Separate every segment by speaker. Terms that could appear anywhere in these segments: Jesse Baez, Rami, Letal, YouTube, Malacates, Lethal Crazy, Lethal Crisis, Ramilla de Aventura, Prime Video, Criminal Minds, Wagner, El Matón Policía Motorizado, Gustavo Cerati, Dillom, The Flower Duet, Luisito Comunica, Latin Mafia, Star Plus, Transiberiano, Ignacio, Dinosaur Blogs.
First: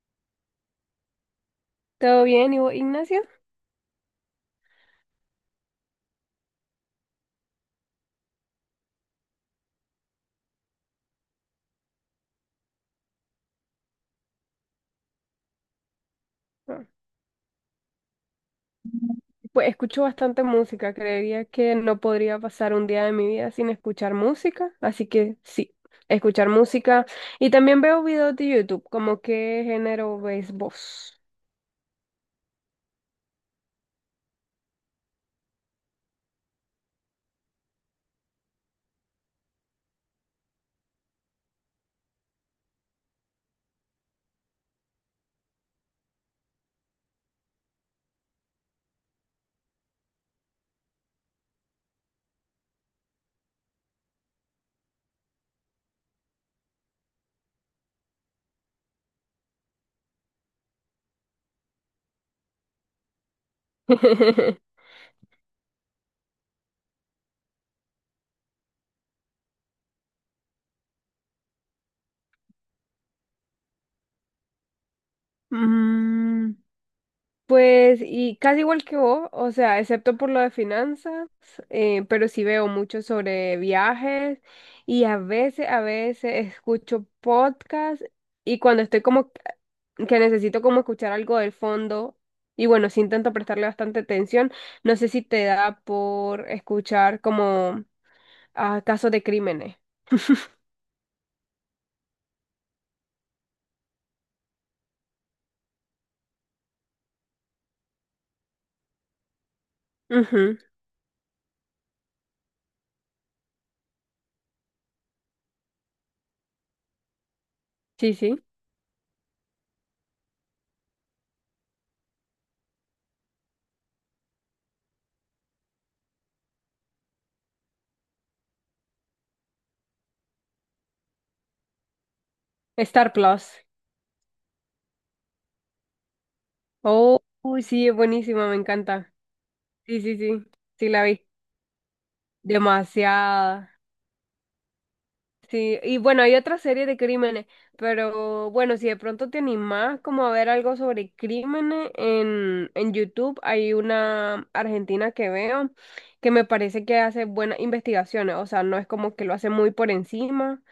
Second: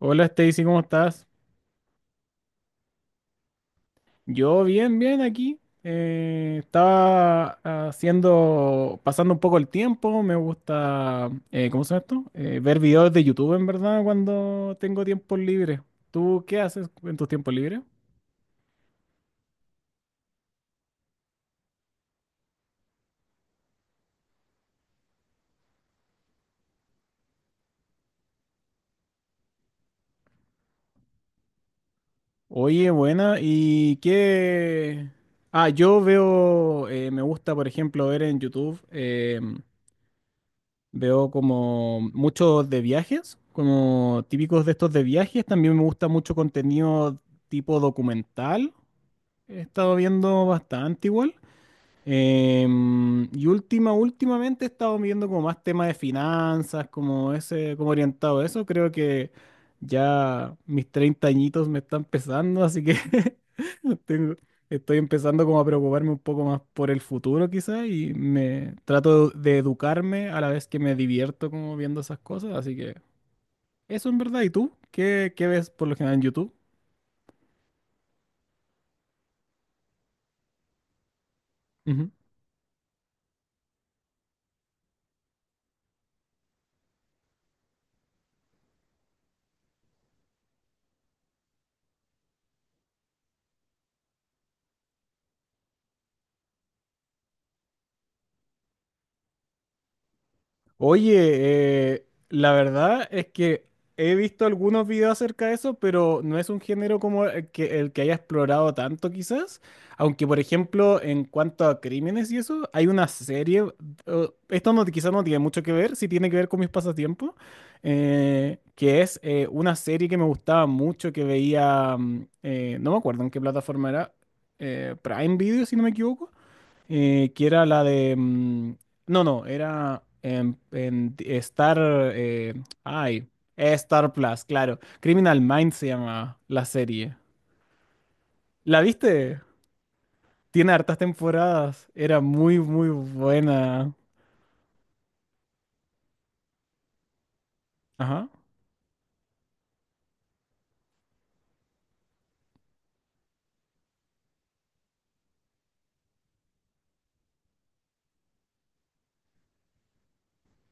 Speaker 1: Hola Stacy, ¿cómo estás?
Speaker 2: ¿Todo bien? ¿Y vos, Ignacio?
Speaker 1: Yo bien, bien aquí. Estaba pasando un poco el tiempo. Me gusta, ¿cómo se llama esto? Ver videos de YouTube, en verdad, cuando tengo tiempo libre. ¿Tú qué
Speaker 2: Ah,
Speaker 1: haces en tus tiempos libres?
Speaker 2: pues escucho bastante música. Creería que no podría pasar un día de mi vida sin escuchar música. Así que sí, escuchar música. Y también veo videos de YouTube, ¿como qué género ves vos?
Speaker 1: Oye, buena. ¿Y qué? Ah, yo veo, me gusta, por ejemplo, ver en YouTube. Veo como muchos de viajes, como típicos de estos de viajes. También me gusta mucho contenido tipo documental. He estado viendo bastante igual. Últimamente he estado viendo como más temas de finanzas, como ese, como orientado a eso. Creo que ya mis 30 añitos me están pesando, así que tengo- estoy empezando como a preocuparme un poco más por el futuro quizás y me trato de educarme a la vez que me divierto como viendo esas cosas. Así que eso en verdad. ¿Y tú? ¿Qué ves por lo general en YouTube?
Speaker 2: Mm, pues, y casi igual que vos, o sea, excepto por lo de finanzas, pero sí veo mucho sobre viajes y a veces escucho podcasts y cuando estoy como que necesito como escuchar algo del fondo. Y bueno, sí intento prestarle bastante atención. No sé si te da por escuchar como, ah, casos de crímenes.
Speaker 1: Oye, la verdad es que he visto algunos videos acerca de eso, pero no es un género como el que haya explorado tanto quizás. Aunque, por
Speaker 2: Ujú.
Speaker 1: ejemplo, en cuanto a crímenes y eso, hay una serie, esto no, quizás no tiene mucho que ver, sí tiene que ver con mis pasatiempos,
Speaker 2: Sí, sí.
Speaker 1: que es una serie que me gustaba mucho, que veía, no me acuerdo en qué plataforma era, Prime Video, si no me equivoco, que era la de... No, no, era en Star... eh,
Speaker 2: Star
Speaker 1: ay,
Speaker 2: Plus.
Speaker 1: Star Plus, claro. Criminal Minds se llama la serie.
Speaker 2: Oh, uy, sí, es buenísima, me
Speaker 1: ¿La
Speaker 2: encanta.
Speaker 1: viste?
Speaker 2: Sí, sí, sí.
Speaker 1: Tiene
Speaker 2: Sí,
Speaker 1: hartas
Speaker 2: la vi.
Speaker 1: temporadas. Era muy, muy
Speaker 2: Demasiada.
Speaker 1: buena.
Speaker 2: Sí, y bueno, hay otra serie de crímenes,
Speaker 1: Ajá,
Speaker 2: pero bueno, si de pronto te animás como a ver algo sobre crímenes en YouTube, hay una argentina que veo que me parece que hace buenas investigaciones, o sea, no es como que lo hace muy por encima.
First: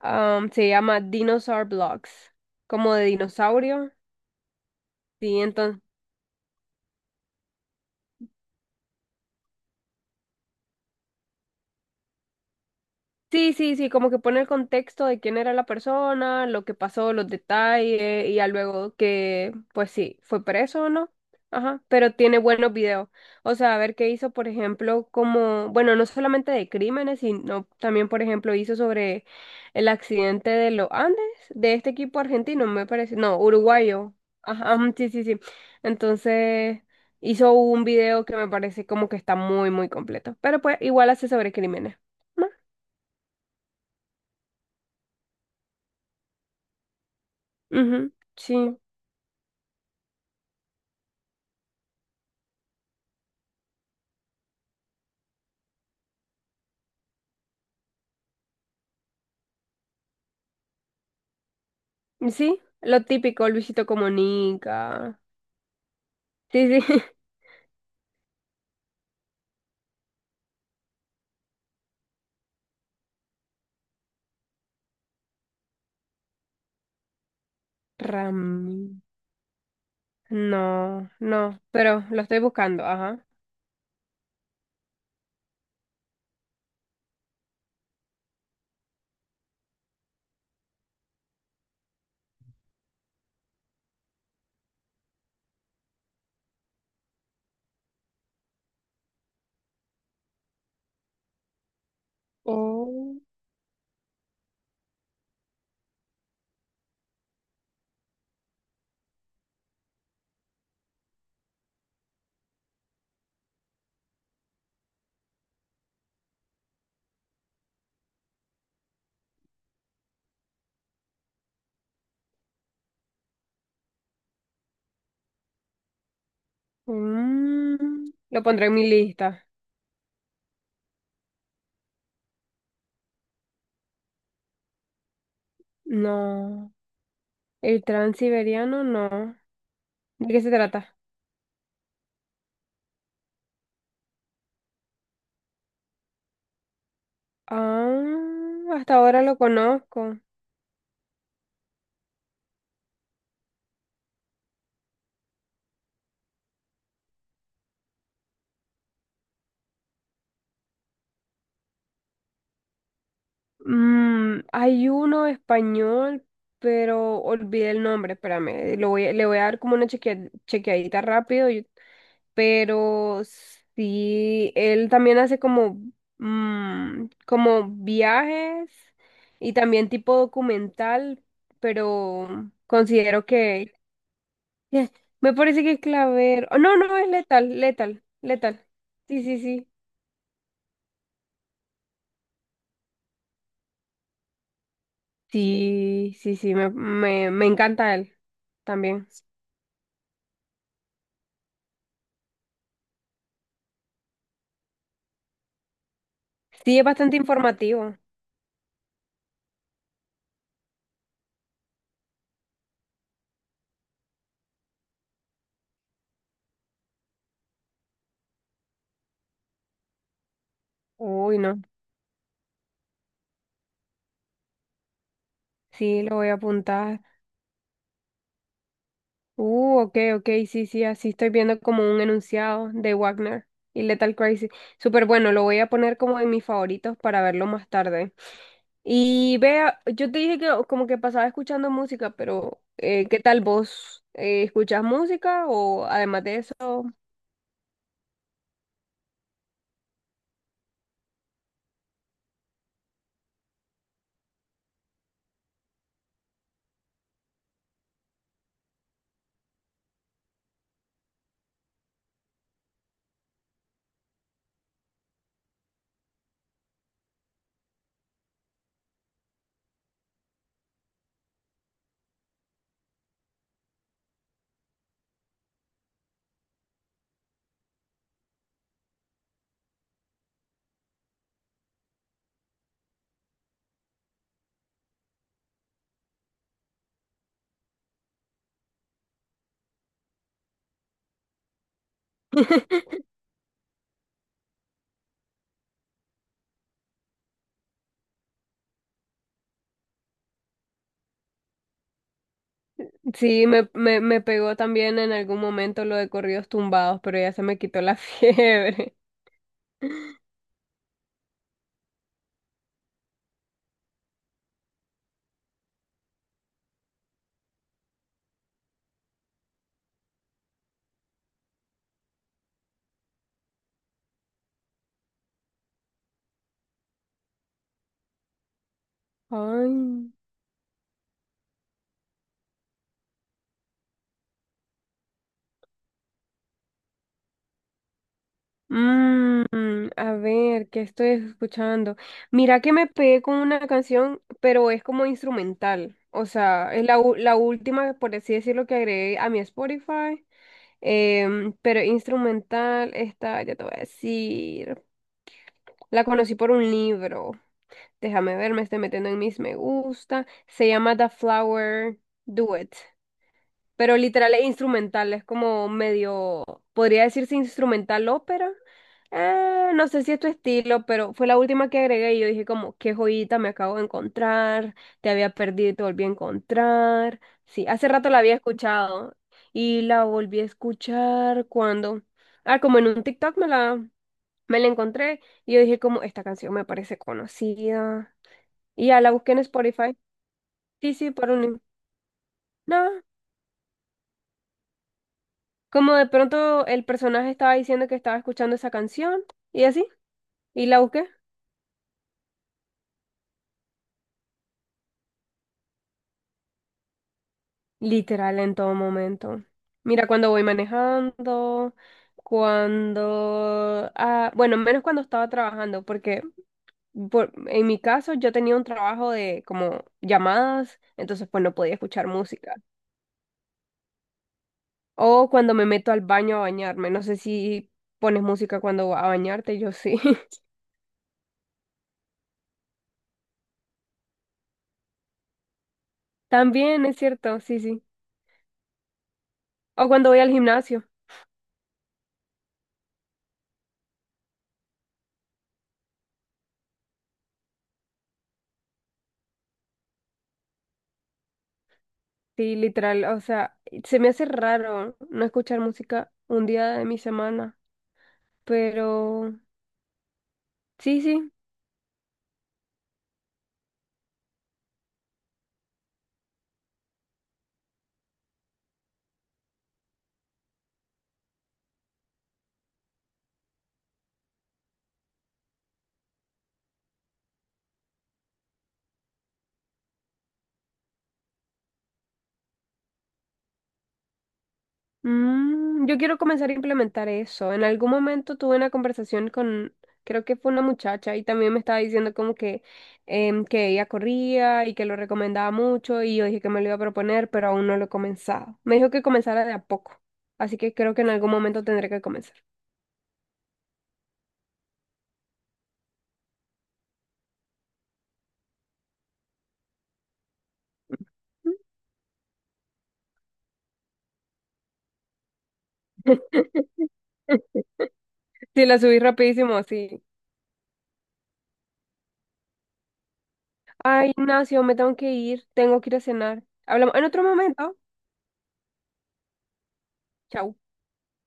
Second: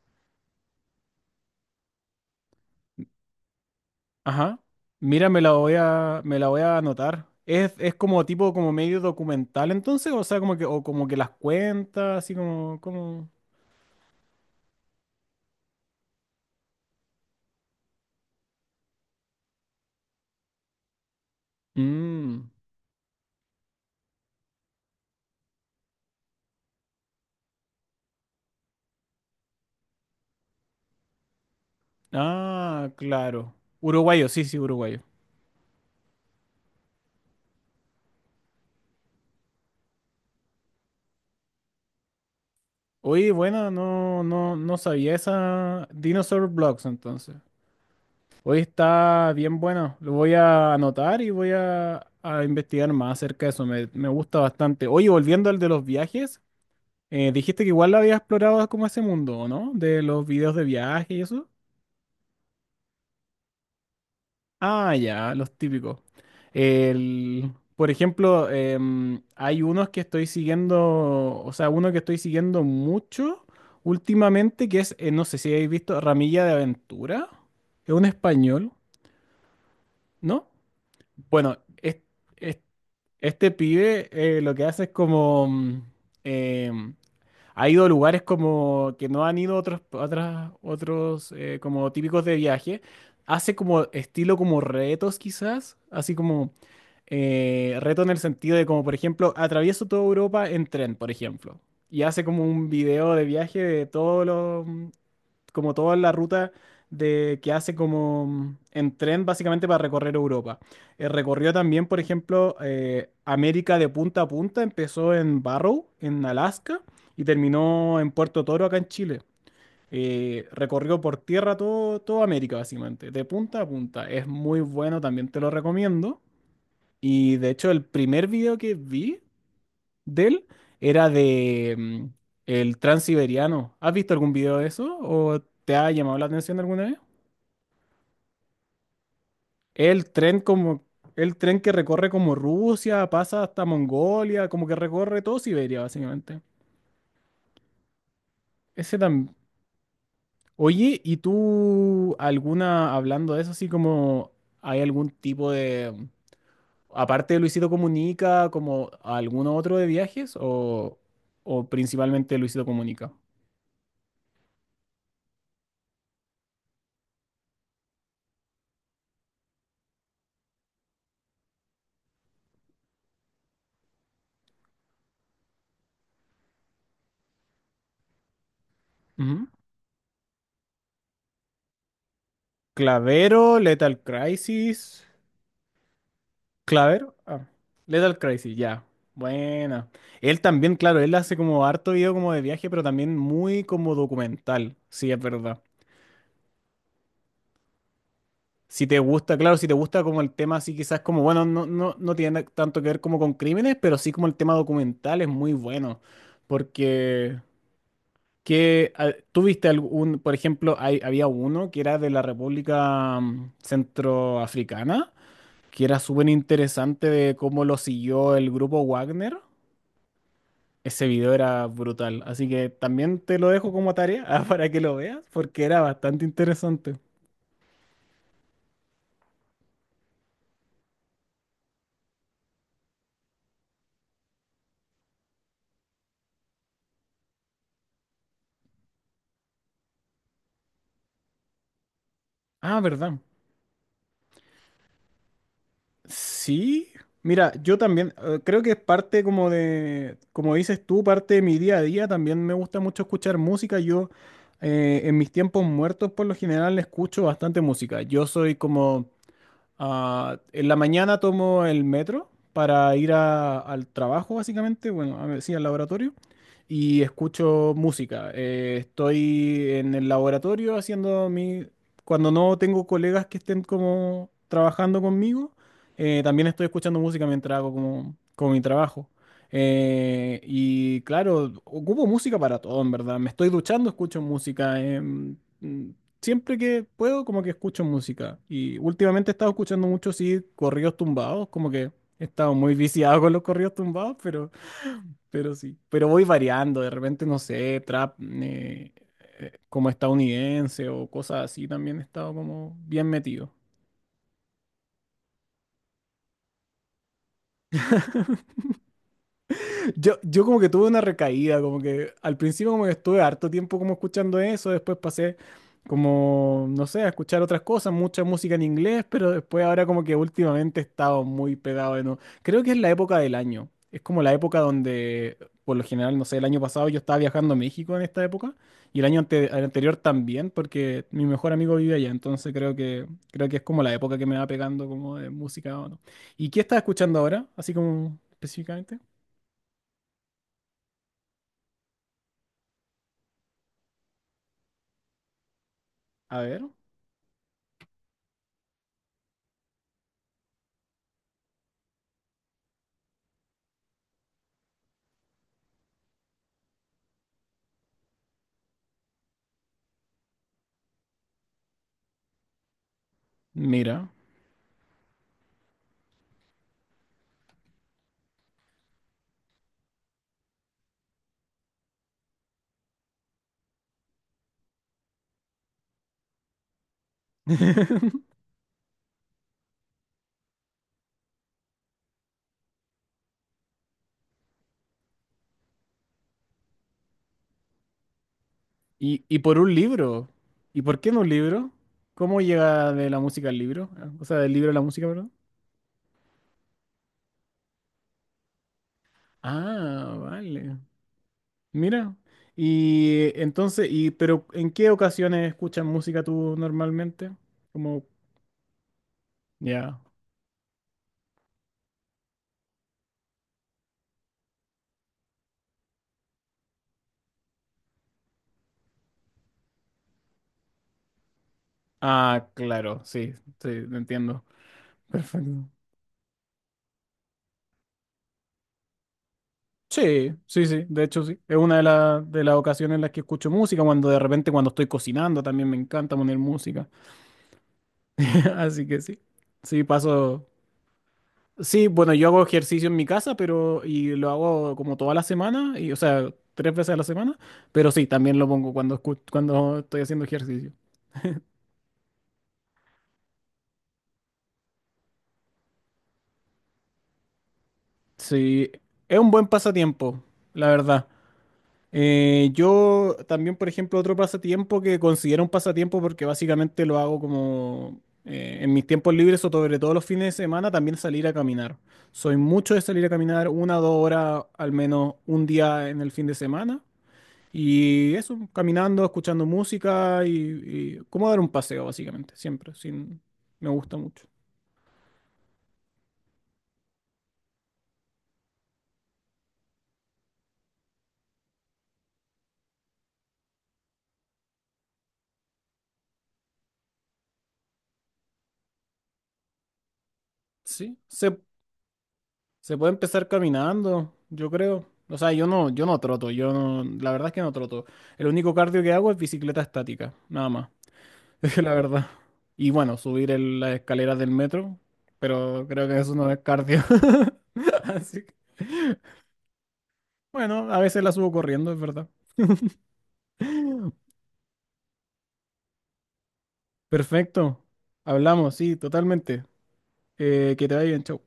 Speaker 2: Am, se llama Dinosaur Blogs, como de dinosaurio,
Speaker 1: ajá. Mira,
Speaker 2: sí, entonces...
Speaker 1: me la voy a anotar. Es como tipo, como medio documental entonces, o sea, como que, o como que las cuentas, así como, como...
Speaker 2: Sí, sí, sí, como que pone el contexto de quién era la persona, lo que pasó, los detalles, y ya luego que, pues sí, fue preso o no. Ajá, pero tiene
Speaker 1: Mm.
Speaker 2: buenos videos. O sea, a ver qué hizo, por ejemplo, como, bueno, no solamente de crímenes, sino también, por ejemplo, hizo sobre el accidente de los Andes, de este equipo argentino, me
Speaker 1: Ah,
Speaker 2: parece, no,
Speaker 1: claro.
Speaker 2: uruguayo.
Speaker 1: Uruguayo, sí, sí,
Speaker 2: Ajá, ajá,
Speaker 1: uruguayo.
Speaker 2: sí, sí, sí. Entonces, hizo un video que me parece como que está muy, muy completo. Pero pues, igual hace sobre crímenes.
Speaker 1: Oye, bueno, no, no, no sabía esa Dinosaur Blocks entonces.
Speaker 2: Ujú.
Speaker 1: Hoy
Speaker 2: Sí,
Speaker 1: está bien bueno. Lo voy a anotar y a investigar más acerca de eso. Me gusta bastante. Oye, volviendo al de los viajes, dijiste que igual lo había explorado como ese mundo, ¿o no? De los videos de viaje y eso.
Speaker 2: sí, lo típico, Luisito
Speaker 1: Ah,
Speaker 2: Comunica.
Speaker 1: ya, los típicos.
Speaker 2: Sí, sí.
Speaker 1: El, por ejemplo, hay unos que estoy siguiendo, o sea, uno que estoy siguiendo mucho últimamente, que es, no sé si habéis visto, Ramilla de Aventura. Es un español,
Speaker 2: Rami.
Speaker 1: ¿no?
Speaker 2: No,
Speaker 1: Bueno,
Speaker 2: no,
Speaker 1: es-
Speaker 2: pero lo estoy
Speaker 1: es-
Speaker 2: buscando, ajá.
Speaker 1: este pibe lo que hace es como, em, ha ido a lugares como que no han ido otros, otros como típicos de viaje. Hace como estilo como retos quizás, así como reto en el sentido de como por ejemplo atravieso toda Europa en tren, por ejemplo. Y hace como un video
Speaker 2: Oh,
Speaker 1: de viaje de todos los como toda la ruta de, que hace como en tren básicamente para recorrer Europa. Recorrió también, por ejemplo, América de punta a punta, empezó en Barrow, en Alaska, y terminó en Puerto Toro, acá en Chile. Recorrió por tierra toda América, básicamente, de punta a punta. Es muy bueno, también te lo recomiendo. Y de hecho, el
Speaker 2: mm,
Speaker 1: primer
Speaker 2: lo
Speaker 1: video
Speaker 2: pondré
Speaker 1: que
Speaker 2: en mi
Speaker 1: vi
Speaker 2: lista.
Speaker 1: de él era de el Transiberiano. ¿Has visto algún video de eso o te ha llamado la atención
Speaker 2: No,
Speaker 1: alguna vez?
Speaker 2: el transiberiano no.
Speaker 1: El
Speaker 2: ¿De
Speaker 1: tren
Speaker 2: qué se
Speaker 1: como
Speaker 2: trata?
Speaker 1: el tren que recorre como Rusia, pasa hasta Mongolia, como que recorre todo Siberia básicamente.
Speaker 2: Ah, hasta
Speaker 1: Ese
Speaker 2: ahora
Speaker 1: también.
Speaker 2: lo conozco.
Speaker 1: Oye, ¿y tú alguna hablando de eso así como hay algún tipo de aparte de Luisito Comunica, como alguno otro de viajes o principalmente Luisito Comunica?
Speaker 2: Mm, hay uno español, pero olvidé el nombre, espérame. Lo voy, a- le voy a dar como una chequea- chequeadita rápido. Pero sí, él también hace como, mm, como viajes
Speaker 1: Ujú.
Speaker 2: y también tipo documental, pero considero
Speaker 1: Clavero, Lethal
Speaker 2: que-
Speaker 1: Crisis.
Speaker 2: me parece que Claver, oh, no, no, es
Speaker 1: Clavero. Ah,
Speaker 2: Letal, Letal,
Speaker 1: Lethal Crisis,
Speaker 2: Letal,
Speaker 1: ya.
Speaker 2: sí, sí, sí,
Speaker 1: Buena. Él también, claro, él hace como harto video como de viaje, pero también muy como documental. Sí, es verdad.
Speaker 2: sí, sí, sí, me encanta él
Speaker 1: Si te
Speaker 2: también.
Speaker 1: gusta, claro, si te gusta como el tema así, quizás como, bueno, no, no, no tiene tanto que ver como con crímenes, pero sí como el tema documental es muy bueno.
Speaker 2: Sí, es bastante
Speaker 1: Porque
Speaker 2: informativo.
Speaker 1: que ah, tú viste algún, por ejemplo, hay, había uno que era de la República Centroafricana que era súper interesante de cómo lo siguió el grupo Wagner. Ese video
Speaker 2: Uy, no,
Speaker 1: era brutal, así que también te lo dejo como tarea ah, para que lo veas, porque era
Speaker 2: sí, lo
Speaker 1: bastante
Speaker 2: voy a
Speaker 1: interesante.
Speaker 2: apuntar. Ok, ok, sí, sí, así estoy viendo como un enunciado de Wagner y Lethal Crazy. Súper bueno, lo voy a poner como en mis favoritos para verlo más tarde. Y vea, yo te dije que o- como que pasaba escuchando música, pero
Speaker 1: Ah, ¿verdad?
Speaker 2: ¿qué tal vos? ¿Escuchas música o además de
Speaker 1: Sí.
Speaker 2: eso?
Speaker 1: Mira, yo también creo que es parte como de, como dices tú, parte de mi día a día. También me gusta mucho escuchar música. Yo en mis tiempos muertos por lo general escucho bastante música. Yo soy como ah, en la mañana tomo el metro para ir al trabajo, básicamente, bueno, a ver, sí, al laboratorio, y escucho música. Estoy en el laboratorio haciendo mi... Cuando no tengo colegas que estén como trabajando conmigo, también estoy escuchando música mientras hago como mi trabajo. Y claro, ocupo música para todo, en verdad. Me estoy duchando, escucho música. Siempre que puedo, como que escucho música. Y últimamente he estado escuchando mucho, sí, corridos tumbados, como que he estado muy viciado con los corridos tumbados, pero sí. Pero voy variando, de repente, no sé, trap como estadounidense o cosas así, también he estado como bien
Speaker 2: Sí,
Speaker 1: metido.
Speaker 2: me pegó también en algún momento lo de corridos tumbados, pero ya se me quitó la fiebre.
Speaker 1: Yo como que tuve una recaída, como que al principio como que estuve harto tiempo como escuchando eso, después pasé como, no sé, a escuchar otras cosas, mucha música en inglés, pero después ahora como que últimamente he estado muy pegado de nuevo. Creo que es la época del año, es como la época donde, por lo general, no sé, el año pasado yo estaba viajando a México en esta época y el año el anterior
Speaker 2: Ay.
Speaker 1: también, porque mi mejor amigo vive allá, entonces creo que es como la época que me va pegando como de música o no. ¿Y qué estás escuchando ahora, así como específicamente?
Speaker 2: Mm, a ver, ¿qué estoy escuchando? Mira que me pegué con una canción, pero es como instrumental. O
Speaker 1: A ver.
Speaker 2: sea, es la, u- la última, por así decirlo, que agregué a mi Spotify. Pero instrumental, esta, ya te voy a decir. La conocí por un libro. Déjame ver, me estoy metiendo en mis me gusta. Se llama The Flower Duet, pero
Speaker 1: Mira.
Speaker 2: literal es instrumental, es como medio, podría decirse instrumental ópera. No sé si es tu estilo, pero fue la última que agregué y yo dije como, qué joyita me acabo de encontrar, te había perdido y te volví a encontrar. Sí, hace rato la había escuchado y la volví a escuchar cuando, ah, como en un TikTok me la encontré y yo dije como, esta canción me parece conocida. Y ya la
Speaker 1: Y,
Speaker 2: busqué en
Speaker 1: ¿y por un
Speaker 2: Spotify.
Speaker 1: libro? ¿Y
Speaker 2: Sí,
Speaker 1: por
Speaker 2: sí,
Speaker 1: qué no un
Speaker 2: por un... link.
Speaker 1: libro? ¿Cómo llega de la música al libro? O sea, del libro a la música, perdón.
Speaker 2: Como de pronto el personaje estaba diciendo que estaba escuchando esa canción y así,
Speaker 1: Ah,
Speaker 2: y
Speaker 1: vale.
Speaker 2: la busqué.
Speaker 1: Mira. Y entonces, y pero ¿en qué ocasiones escuchas música tú normalmente? Como,
Speaker 2: Literal en todo momento.
Speaker 1: ya.
Speaker 2: Mira, cuando voy manejando, cuando... ah, bueno, menos cuando estaba trabajando, porque por- en mi caso yo tenía un trabajo de como llamadas, entonces pues no podía escuchar
Speaker 1: Ah,
Speaker 2: música.
Speaker 1: claro, sí, sí, te entiendo.
Speaker 2: O cuando me
Speaker 1: Perfecto.
Speaker 2: meto al baño a bañarme, no sé si pones música cuando vas a bañarte, yo sí.
Speaker 1: Sí, sí, sí, de hecho sí. Es una de de las ocasiones en las que escucho música, cuando de repente cuando estoy cocinando también me encanta poner
Speaker 2: También
Speaker 1: música.
Speaker 2: es cierto, sí, sí.
Speaker 1: Así que sí. Sí,
Speaker 2: O cuando voy al
Speaker 1: paso.
Speaker 2: gimnasio.
Speaker 1: Sí, bueno, yo hago ejercicio en mi casa, pero y lo hago como toda la semana, y o sea, 3 veces a la semana, pero sí, también lo pongo cuando cuando estoy haciendo ejercicio.
Speaker 2: Sí, literal, o sea, se me hace raro no escuchar música un día de mi semana,
Speaker 1: Sí, es un
Speaker 2: pero
Speaker 1: buen pasatiempo, la
Speaker 2: sí,
Speaker 1: verdad.
Speaker 2: sí,
Speaker 1: Yo también, por ejemplo, otro pasatiempo que considero un pasatiempo porque básicamente lo hago como en mis tiempos libres o sobre todo los fines de semana, también salir a caminar. Soy mucho de salir a caminar 1 o 2 horas al menos un día en el fin de semana. Y eso, caminando, escuchando música y como dar un paseo, básicamente, siempre, sin, me gusta mucho.
Speaker 2: mm, yo quiero comenzar a implementar eso. En algún momento tuve una conversación con, creo que fue una muchacha y también me estaba diciendo como que, que ella corría y que lo recomendaba mucho y yo dije que me lo iba a proponer, pero aún no lo he comenzado. Me dijo que comenzara de a poco, así que creo
Speaker 1: Sí,
Speaker 2: que en algún
Speaker 1: se,
Speaker 2: momento tendré que comenzar.
Speaker 1: se puede empezar caminando, yo creo. O sea, yo no, yo no troto, yo no, la verdad es que no troto. El único cardio que hago es bicicleta estática, nada más, es la verdad. Y bueno, subir las escaleras del metro, pero creo que eso no es cardio. Así que,
Speaker 2: Sí, la subí rapidísimo, sí.
Speaker 1: bueno, a veces la subo corriendo, es verdad.
Speaker 2: Ay, Ignacio, me tengo que ir a cenar. Hablamos en otro
Speaker 1: Perfecto,
Speaker 2: momento.
Speaker 1: hablamos, sí, totalmente.
Speaker 2: Chau.
Speaker 1: Que te vaya bien, chau.